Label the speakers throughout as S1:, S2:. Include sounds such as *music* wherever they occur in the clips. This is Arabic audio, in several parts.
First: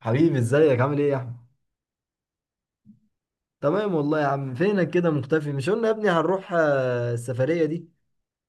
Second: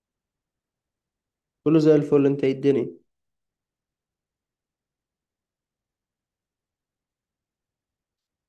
S1: حبيبي ازيك عامل ايه يا احمد؟
S2: كله زي الفل، انت ايه الدنيا؟
S1: تمام والله يا عم. فينك كده مختفي؟ مش قلنا يا ابني هنروح السفرية دي.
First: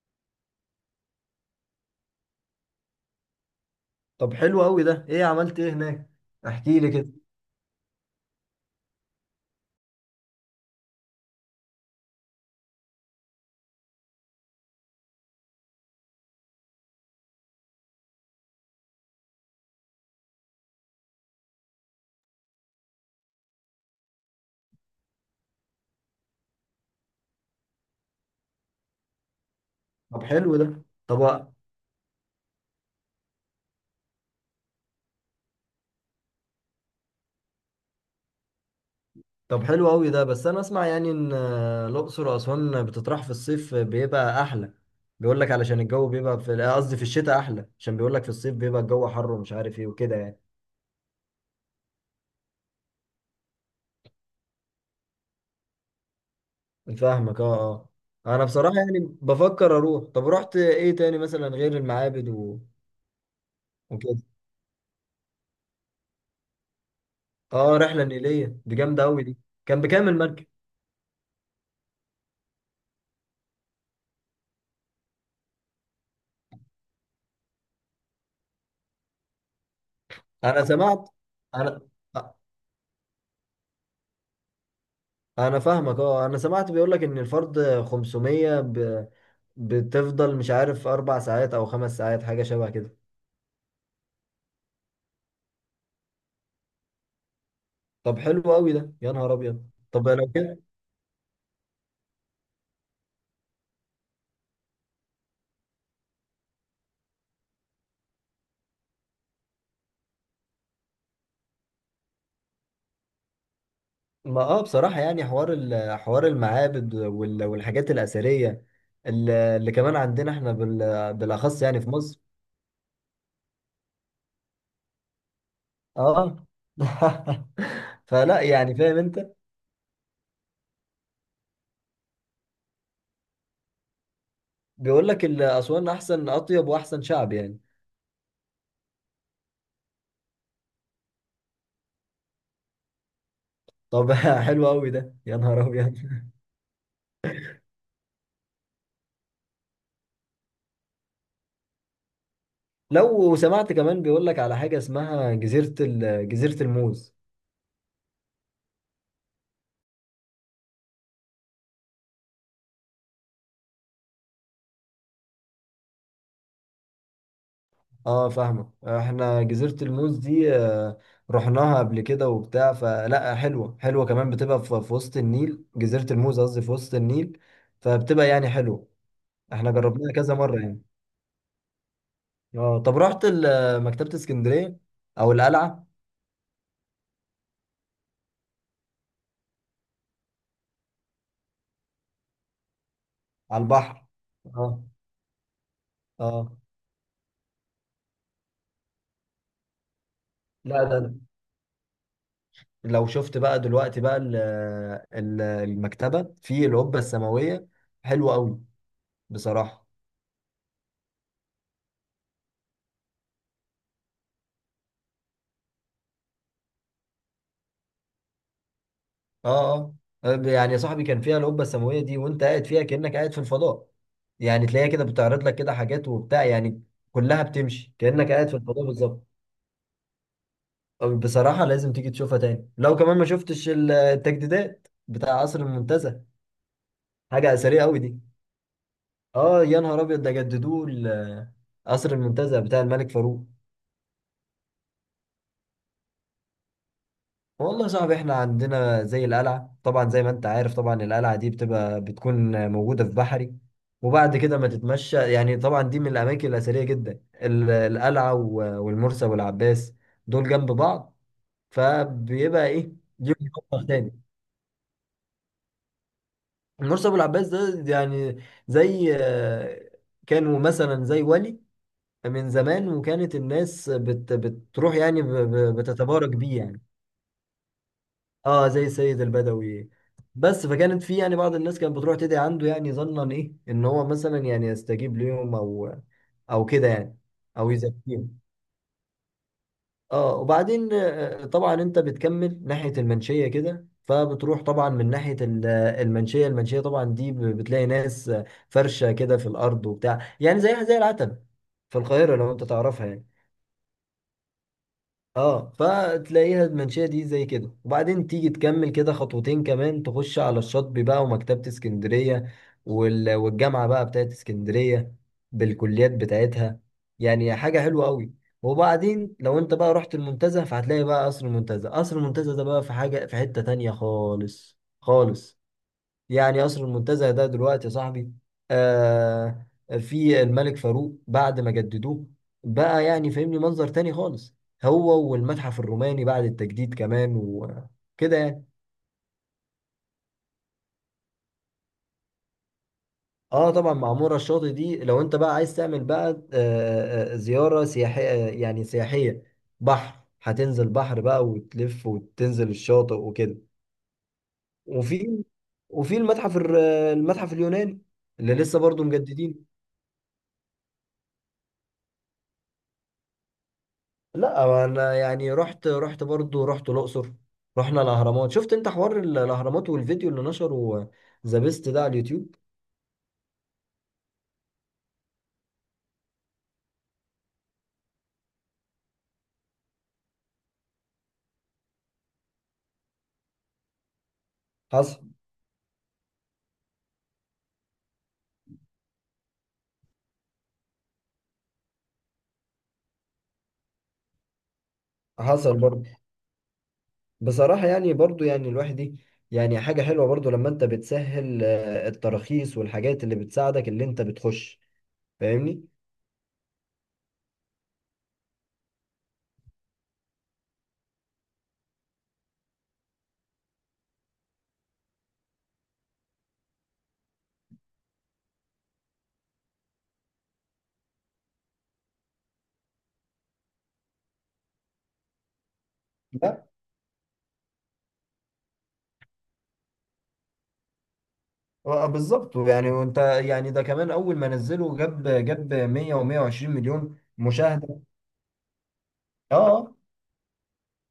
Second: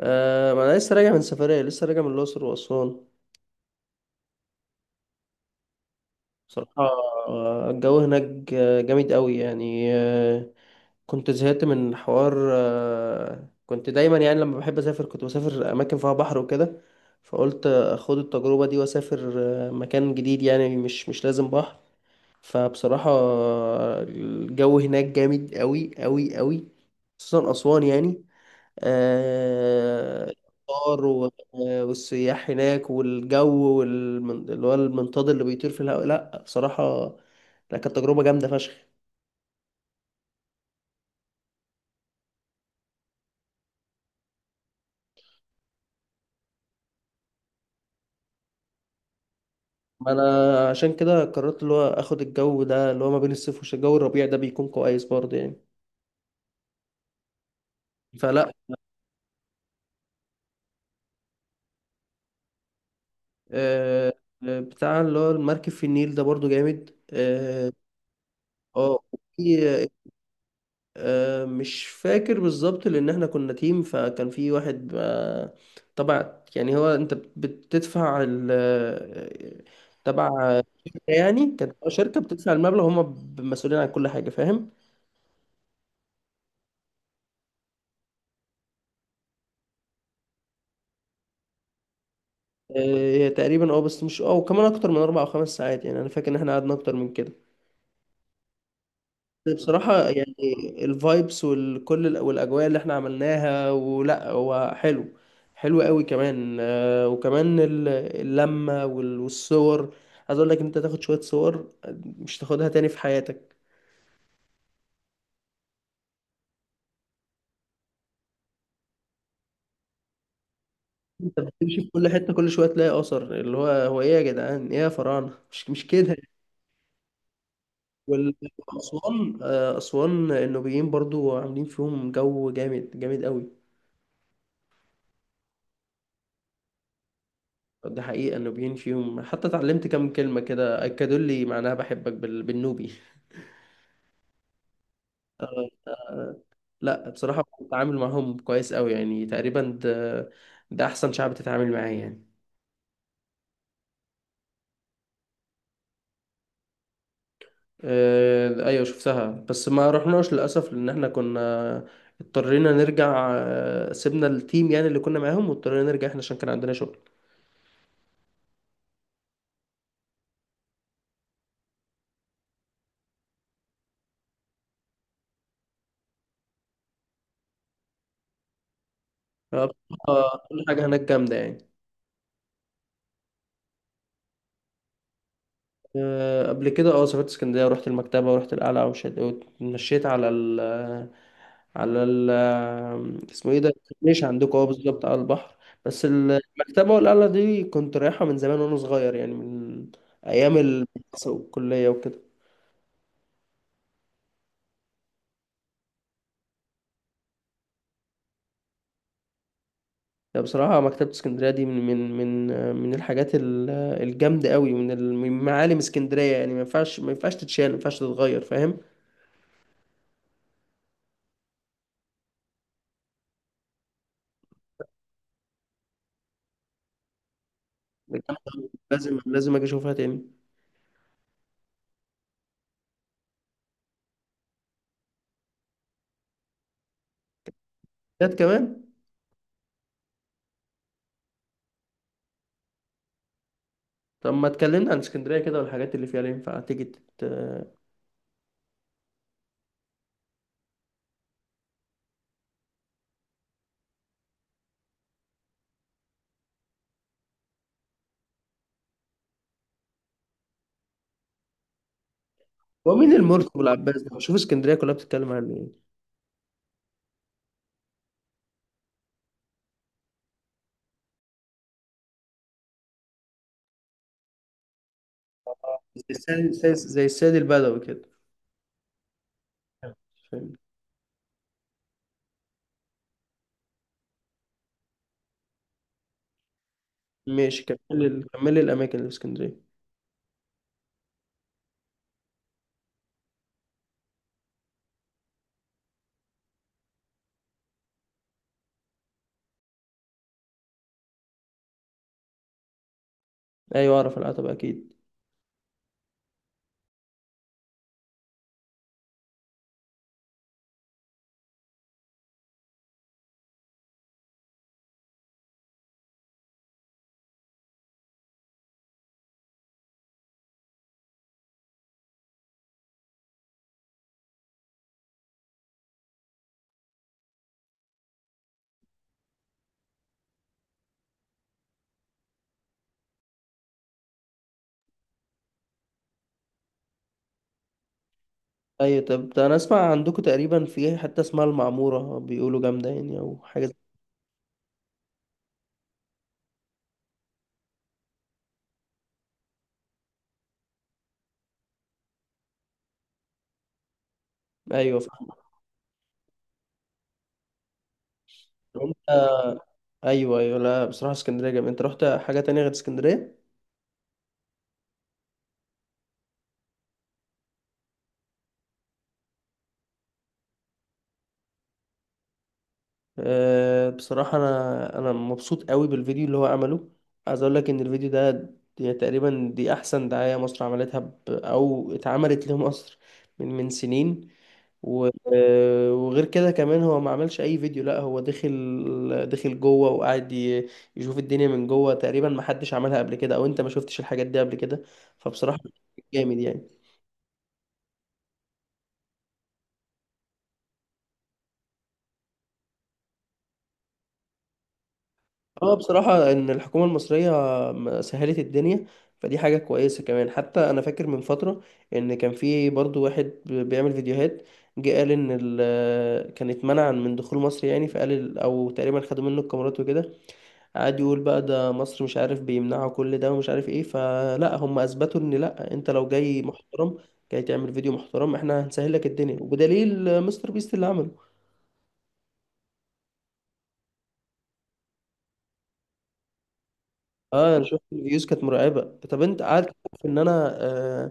S2: ما انا لسه راجع من سفرية، لسه راجع من الأقصر وأسوان.
S1: طب حلو قوي ده. ايه عملت ايه هناك؟ احكي
S2: بصراحة
S1: لي كده.
S2: الجو هناك جامد قوي يعني. كنت زهقت من حوار، كنت دايما يعني لما بحب أسافر كنت بسافر أماكن فيها بحر وكده، فقلت أخد التجربة دي وأسافر مكان جديد يعني، مش لازم بحر. فبصراحة الجو هناك جامد قوي قوي قوي، خصوصا أسوان يعني.
S1: طب حلو ده.
S2: الأمطار
S1: طب
S2: والسياح هناك والجو اللي هو المنطاد اللي بيطير في الهواء، لا بصراحة، لا كانت تجربة جامدة فشخ.
S1: طب حلو قوي ده. بس انا اسمع يعني ان الاقصر واسوان بتطرح في الصيف بيبقى احلى. بيقول لك علشان الجو بيبقى في قصدي في الشتاء احلى، عشان بيقول لك في الصيف بيبقى الجو حر ومش عارف ايه
S2: ما
S1: وكده يعني.
S2: أنا عشان كده قررت اللي هو آخد الجو ده، اللي هو ما بين الصيف والشتاء، الجو الربيع ده بيكون كويس برضه يعني.
S1: فاهمك، اه. اه انا
S2: فلا.
S1: بصراحة يعني بفكر اروح. طب رحت ايه تاني مثلا غير المعابد
S2: آه،
S1: وكده؟
S2: بتاع اللي هو المركب في النيل ده برضه جامد، اه.
S1: اه، رحله نيليه دي
S2: آه،
S1: جامده قوي دي. كان
S2: وفي
S1: بكام المركب؟
S2: آه، مش فاكر بالظبط لان احنا كنا تيم، فكان في واحد، طبعا يعني، هو انت بتدفع ال تبع
S1: انا
S2: شركة
S1: سمعت.
S2: يعني، كانت
S1: انا
S2: تبع شركة، بتدفع المبلغ هم مسؤولين عن كل حاجة، فاهم؟
S1: انا فاهمك، اه. انا سمعت بيقول لك ان الفرد 500. بتفضل مش عارف 4 ساعات او 5 ساعات، حاجه شبه كده.
S2: آه، هي تقريبا اه، بس مش اه، وكمان اكتر من اربع او خمس ساعات يعني، انا فاكر ان احنا قعدنا اكتر من كده.
S1: طب حلو قوي ده، يا نهار ابيض.
S2: بصراحة
S1: طب لو
S2: يعني
S1: كده،
S2: الفايبس والكل والأجواء اللي احنا عملناها، ولا هو حلو، حلو قوي كمان. وكمان اللمة والصور. عايز اقول لك إن انت تاخد شوية صور مش تاخدها تاني في حياتك.
S1: ما اه بصراحه يعني حوار المعابد والحاجات الاثريه اللي كمان عندنا احنا
S2: انت
S1: بالاخص
S2: بتمشي
S1: يعني
S2: في
S1: في
S2: كل
S1: مصر.
S2: حتة، كل شوية تلاقي أثر، اللي هو هو ايه يا جدعان، ايه يا فراعنة، مش كده؟
S1: اه. *laughs* فلا يعني فاهم انت.
S2: وأسوان، أسوان النوبيين برضو عاملين فيهم جو جامد، جامد قوي.
S1: بيقول لك أسوان أحسن، أطيب وأحسن شعب يعني.
S2: ده حقيقة النوبيين فيهم، حتى اتعلمت كام كلمة كده أكدوا لي معناها، بحبك بالنوبي.
S1: طب *laughs* حلو أوي ده، يا نهار أبيض.
S2: لا بصراحة بتعامل معاهم كويس أوي يعني، تقريبا ده أحسن شعب تتعامل معاه يعني.
S1: لو سمعت كمان بيقول لك على حاجة اسمها جزيرة الموز.
S2: أيوة شفتها، بس ما رحناش للأسف لأن احنا كنا اضطرينا نرجع، سيبنا التيم يعني اللي كنا معاهم واضطرينا نرجع احنا عشان كان عندنا شغل.
S1: اه فاهمة، احنا جزيرة الموز دي رحناها قبل كده وبتاع. فلا حلوة، حلوة كمان. بتبقى في وسط النيل، جزيرة الموز قصدي في وسط النيل، فبتبقى يعني حلوة. احنا جربناها كذا
S2: بصراحة
S1: مرة
S2: كل
S1: يعني.
S2: حاجة هناك جامدة يعني.
S1: اه، طب رحت مكتبة اسكندرية أو القلعة؟
S2: قبل كده اه، سافرت اسكندرية ورحت المكتبة ورحت القلعة واتمشيت على ال، على ال، اسمه ايه
S1: على
S2: ده؟
S1: البحر.
S2: مش عندكم اه،
S1: اه.
S2: بالظبط على البحر. بس
S1: اه
S2: المكتبة والقلعة دي كنت رايحها من زمان وانا صغير يعني، من ايام
S1: لا ده،
S2: المدرسة والكلية وكده
S1: لو شفت بقى دلوقتي بقى المكتبة في القبة السماوية، حلوة قوي بصراحة.
S2: يعني. بصراحة مكتبة اسكندرية دي من من الحاجات الجامدة قوي، من معالم اسكندرية يعني، ما ينفعش، ما ينفعش تتشال، ما ينفعش تتغير، فاهم؟
S1: اه. اه، طيب يعني يا صاحبي كان فيها القبة السماوية دي، وانت قاعد فيها كأنك قاعد في الفضاء. يعني تلاقيها كده بتعرض لك كده حاجات وبتاع يعني، كلها بتمشي كأنك قاعد في الفضاء
S2: لازم
S1: بالظبط.
S2: لازم اجي اشوفها تاني.
S1: بصراحة لازم تيجي تشوفها تاني. لو كمان ما شفتش التجديدات بتاع قصر المنتزه، حاجة أثرية قوي دي.
S2: كانت كمان.
S1: اه يا نهار أبيض، ده جددوه قصر المنتزه بتاع الملك فاروق.
S2: طب ما اتكلمنا عن اسكندرية كده والحاجات اللي فيها، اللي ينفع تيجي تت...
S1: والله يا صاحبي احنا عندنا زي القلعة طبعا، زي ما انت عارف. طبعا القلعة دي بتبقى بتكون موجودة في بحري، وبعد كده ما تتمشى يعني. طبعا دي من الأماكن الأثرية جدا، القلعة والمرسى والعباس، دول جنب بعض، فبيبقى ايه
S2: هو مين
S1: ليهم
S2: المرسي
S1: مطبخ
S2: والعباس ده؟
S1: تاني.
S2: شوف اسكندرية كلها بتتكلم عن ايه.
S1: المرسى والعباس ده يعني زي كانوا مثلا زي ولي من زمان، وكانت الناس بتروح يعني
S2: زي
S1: بتتبارك
S2: السيد،
S1: بيه
S2: زي
S1: يعني.
S2: زي السيد البدوي كده،
S1: اه زي السيد البدوي.
S2: فاهم؟
S1: بس فكانت في يعني بعض الناس كانت بتروح تدعي عنده، يعني ظنا ايه ان هو مثلا يعني يستجيب ليهم او كده يعني،
S2: ماشي
S1: او
S2: كمل.
S1: يزكيهم.
S2: كمل لي الأماكن اللي في اسكندرية.
S1: اه وبعدين طبعا انت بتكمل ناحية المنشية كده، فبتروح طبعا من ناحية المنشية. المنشية طبعا دي بتلاقي ناس فرشة كده في الأرض وبتاع يعني، زيها زي العتبة في القاهرة لو انت تعرفها يعني.
S2: أيوة أعرف العتبة أكيد.
S1: اه فتلاقيها المنشأة دي زي كده، وبعدين تيجي تكمل كده خطوتين كمان، تخش على الشاطبي بقى ومكتبة اسكندرية والجامعة بقى بتاعت اسكندرية بالكليات بتاعتها، يعني حاجة حلوة قوي. وبعدين لو انت بقى رحت المنتزه، فهتلاقي بقى قصر المنتزه. قصر المنتزه ده بقى في حاجة، في حتة تانية خالص خالص. يعني قصر المنتزه ده دلوقتي يا صاحبي، آه، في الملك فاروق بعد ما جددوه، بقى يعني فاهمني منظر تاني خالص، هو والمتحف الروماني بعد التجديد كمان وكده يعني.
S2: أيوة، طب ده أنا أسمع عندكم تقريبا في حتة اسمها المعمورة بيقولوا جامدة يعني، أو حاجة
S1: اه
S2: زي-.
S1: طبعا معمورة الشاطئ دي، لو انت بقى عايز تعمل بقى زيارة سياحية، يعني سياحية، بحر، هتنزل بحر بقى وتلف وتنزل الشاطئ وكده.
S2: أيوة فاهم.
S1: وفي وفي المتحف المتحف اليوناني اللي لسه
S2: طب
S1: برضه
S2: أنت.
S1: مجددين.
S2: أيوة أيوة، لا بصراحة اسكندرية جامدة. أنت رحت حاجة تانية غير اسكندرية؟
S1: لا انا يعني رحت برضو رحت الاقصر. رحنا الاهرامات. شفت انت حوار الاهرامات والفيديو اللي نشره ذا بيست ده على اليوتيوب؟
S2: بصراحة أنا مبسوط قوي بالفيديو اللي هو عمله. عايز أقول لك إن الفيديو ده، دي تقريبا أحسن دعاية مصر عملتها ب... أو اتعملت لمصر من من سنين و...
S1: حصل.
S2: وغير كده كمان، هو ما عملش أي فيديو، لأ هو دخل جوه وقعد ي... يشوف الدنيا من جوه، تقريبا ما حدش عملها قبل كده، أو أنت ما شفتش الحاجات دي قبل كده. فبصراحة
S1: حصل برضو.
S2: جامد يعني.
S1: بصراحه يعني برضو يعني الواحد دي، يعني حاجه حلوه برضو لما انت بتسهل التراخيص والحاجات اللي بتساعدك اللي انت بتخش،
S2: اه
S1: فاهمني.
S2: بصراحة ان الحكومة المصرية سهلت الدنيا، فدي حاجة كويسة كمان. حتى انا فاكر من فترة ان كان في برضو واحد بيعمل فيديوهات، جه قال ان كان اتمنع من دخول مصر يعني، فقال او تقريبا خدوا منه الكاميرات وكده، قعد يقول بقى ده مصر مش عارف بيمنعوا كل ده، ومش عارف ايه. فلا هم اثبتوا ان لا، انت لو جاي
S1: لا
S2: محترم، جاي تعمل فيديو محترم، احنا هنسهل لك الدنيا، وبدليل مستر بيست اللي عمله.
S1: بالظبط يعني. وانت يعني ده كمان اول ما نزله جاب 100 و120 مليون
S2: اه انا شفت
S1: مشاهده.
S2: الفيوز كانت مرعبة. طب انت قاعد
S1: اه.
S2: في ان انا آه،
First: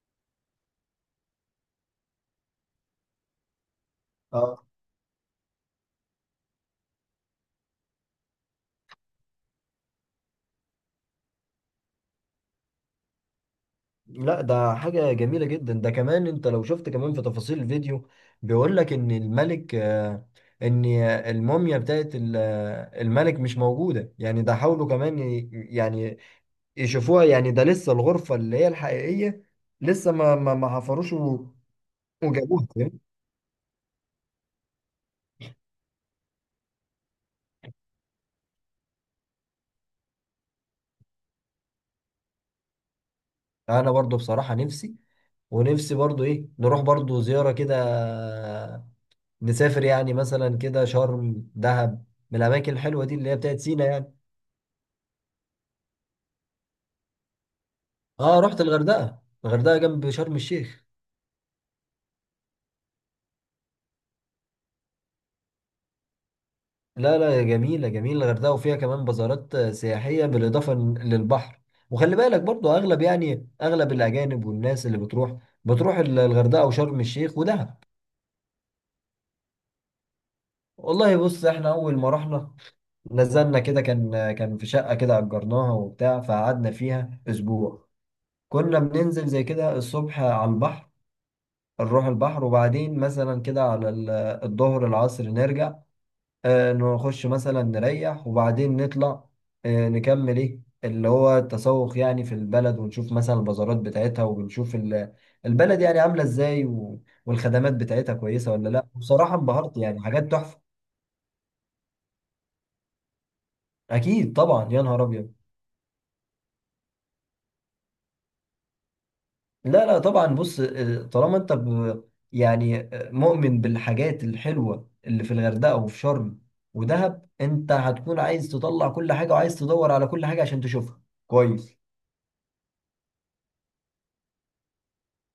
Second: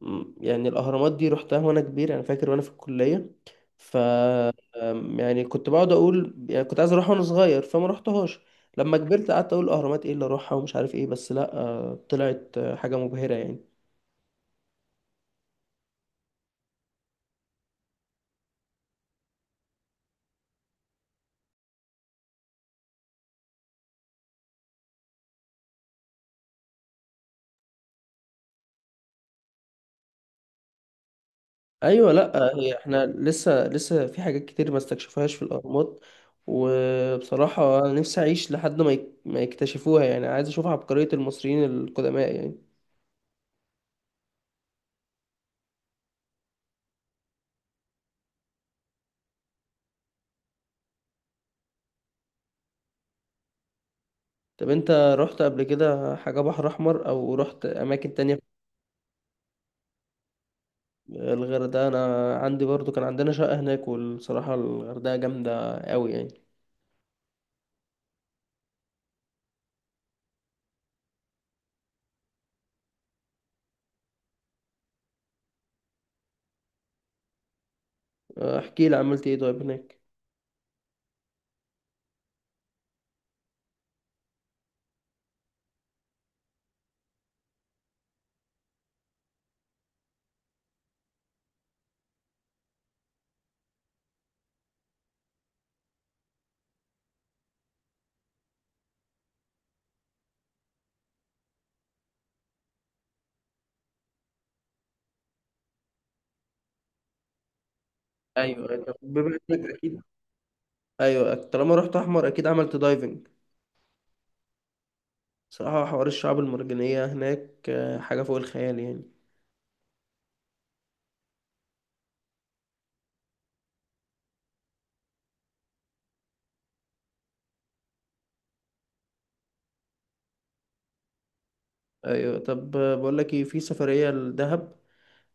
S2: مم، يعني الأهرامات دي رحتها وأنا كبير، أنا فاكر وأنا في الكلية ف،
S1: آه.
S2: يعني كنت بقعد أقول، يعني كنت عايز أروح وأنا صغير فما رحتهاش، لما كبرت قعدت أقول الأهرامات إيه اللي أروحها ومش عارف إيه، بس لأ طلعت حاجة مبهرة يعني.
S1: لا ده حاجة جميلة جدا. ده كمان انت لو شفت كمان في تفاصيل الفيديو، بيقول لك ان الملك آه، ان الموميا بتاعت الملك مش موجودة يعني. ده حاولوا كمان يعني يشوفوها يعني، ده لسه الغرفة اللي هي الحقيقية لسه ما حفروش
S2: أيوة لأ،
S1: وجابوها،
S2: هي
S1: فاهم؟
S2: إحنا لسه في حاجات كتير ما استكشفوهاش في الأهرامات. وبصراحة أنا نفسي أعيش لحد ما ما يكتشفوها يعني، عايز أشوف عبقرية المصريين القدماء يعني.
S1: انا برضو بصراحة نفسي، ونفسي برضو ايه نروح برضو زيارة كده، آه، نسافر يعني مثلا كده شرم، دهب، من الاماكن الحلوة دي اللي هي بتاعت سينا يعني.
S2: طب أنت رحت قبل كده حاجة بحر أحمر، أو رحت أماكن تانية؟
S1: اه رحت الغردقه، الغردقه جنب شرم الشيخ.
S2: الغردقة، أنا عندي برضو كان عندنا شقة هناك، والصراحة الغردقة جامدة أوي يعني.
S1: لا لا جميله، جميله الغردقه، وفيها كمان بازارات سياحيه بالاضافه للبحر. وخلي بالك برضو اغلب يعني اغلب الاجانب والناس اللي بتروح، بتروح الغردقه وشرم الشيخ ودهب.
S2: احكي لي، عملت إيه طيب هناك؟
S1: والله بص احنا اول ما رحنا، نزلنا كده كان كان في شقه كده اجرناها وبتاع، فقعدنا فيها اسبوع. كنا بننزل زي كده الصبح على البحر، نروح البحر، وبعدين مثلا كده على الظهر العصر نرجع، نخش مثلا نريح، وبعدين نطلع نكمل ايه اللي هو التسوق يعني في البلد، ونشوف مثلا البازارات بتاعتها، وبنشوف البلد يعني عاملة ازاي والخدمات بتاعتها كويسة ولا
S2: أيوة
S1: لا.
S2: أيوة.
S1: بصراحة
S2: بما إنك *laughs*
S1: انبهرت يعني،
S2: أكيد،
S1: حاجات تحفة.
S2: أيوة طالما رحت أحمر أكيد عملت دايفنج.
S1: اكيد طبعا يا نهار ابيض.
S2: صراحة حوار الشعاب المرجانية هناك حاجة فوق الخيال يعني.
S1: لا لا طبعا بص، طالما انت يعني مؤمن بالحاجات الحلوة اللي في الغردقة وفي شرم ودهب، انت هتكون عايز تطلع كل حاجة وعايز تدور على كل حاجة عشان تشوفها كويس.
S2: أيوة طب، بقول لك إيه، في سفرية لدهب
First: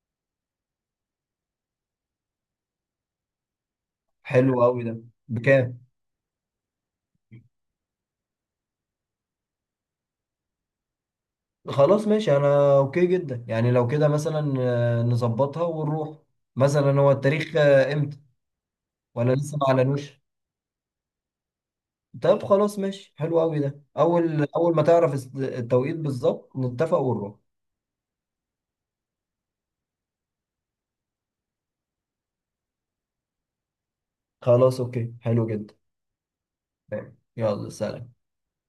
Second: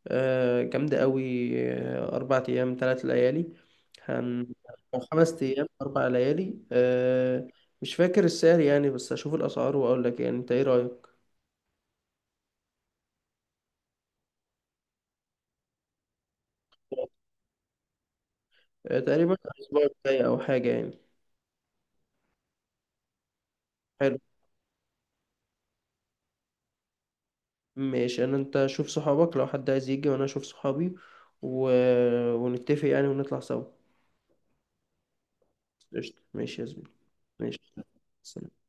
S2: جامدة أوي، 4 أيام 3 ليالي، هن،
S1: حلو قوي ده.
S2: أو خمس أيام
S1: بكام؟
S2: أربع ليالي مش فاكر السعر يعني، بس أشوف الأسعار وأقول لك، يعني أنت إيه رأيك؟
S1: خلاص ماشي انا اوكي جدا يعني. لو كده مثلا نظبطها ونروح. مثلا هو التاريخ امتى؟ ولا
S2: تقريبا
S1: لسه ما
S2: الأسبوع
S1: اعلنوش؟
S2: الجاي أو حاجة يعني.
S1: طب خلاص ماشي، حلو قوي ده.
S2: حلو،
S1: اول ما تعرف التوقيت بالظبط نتفق ونروح.
S2: ماشي. أنا أنت شوف صحابك لو حد عايز يجي، وأنا أشوف صحابي و... ونتفق يعني ونطلع سوا.
S1: خلاص اوكي، حلو جدا.
S2: قشطة ماشي يا زميلي.
S1: تمام.
S2: ماشي،
S1: يلا سلام.
S2: سلام.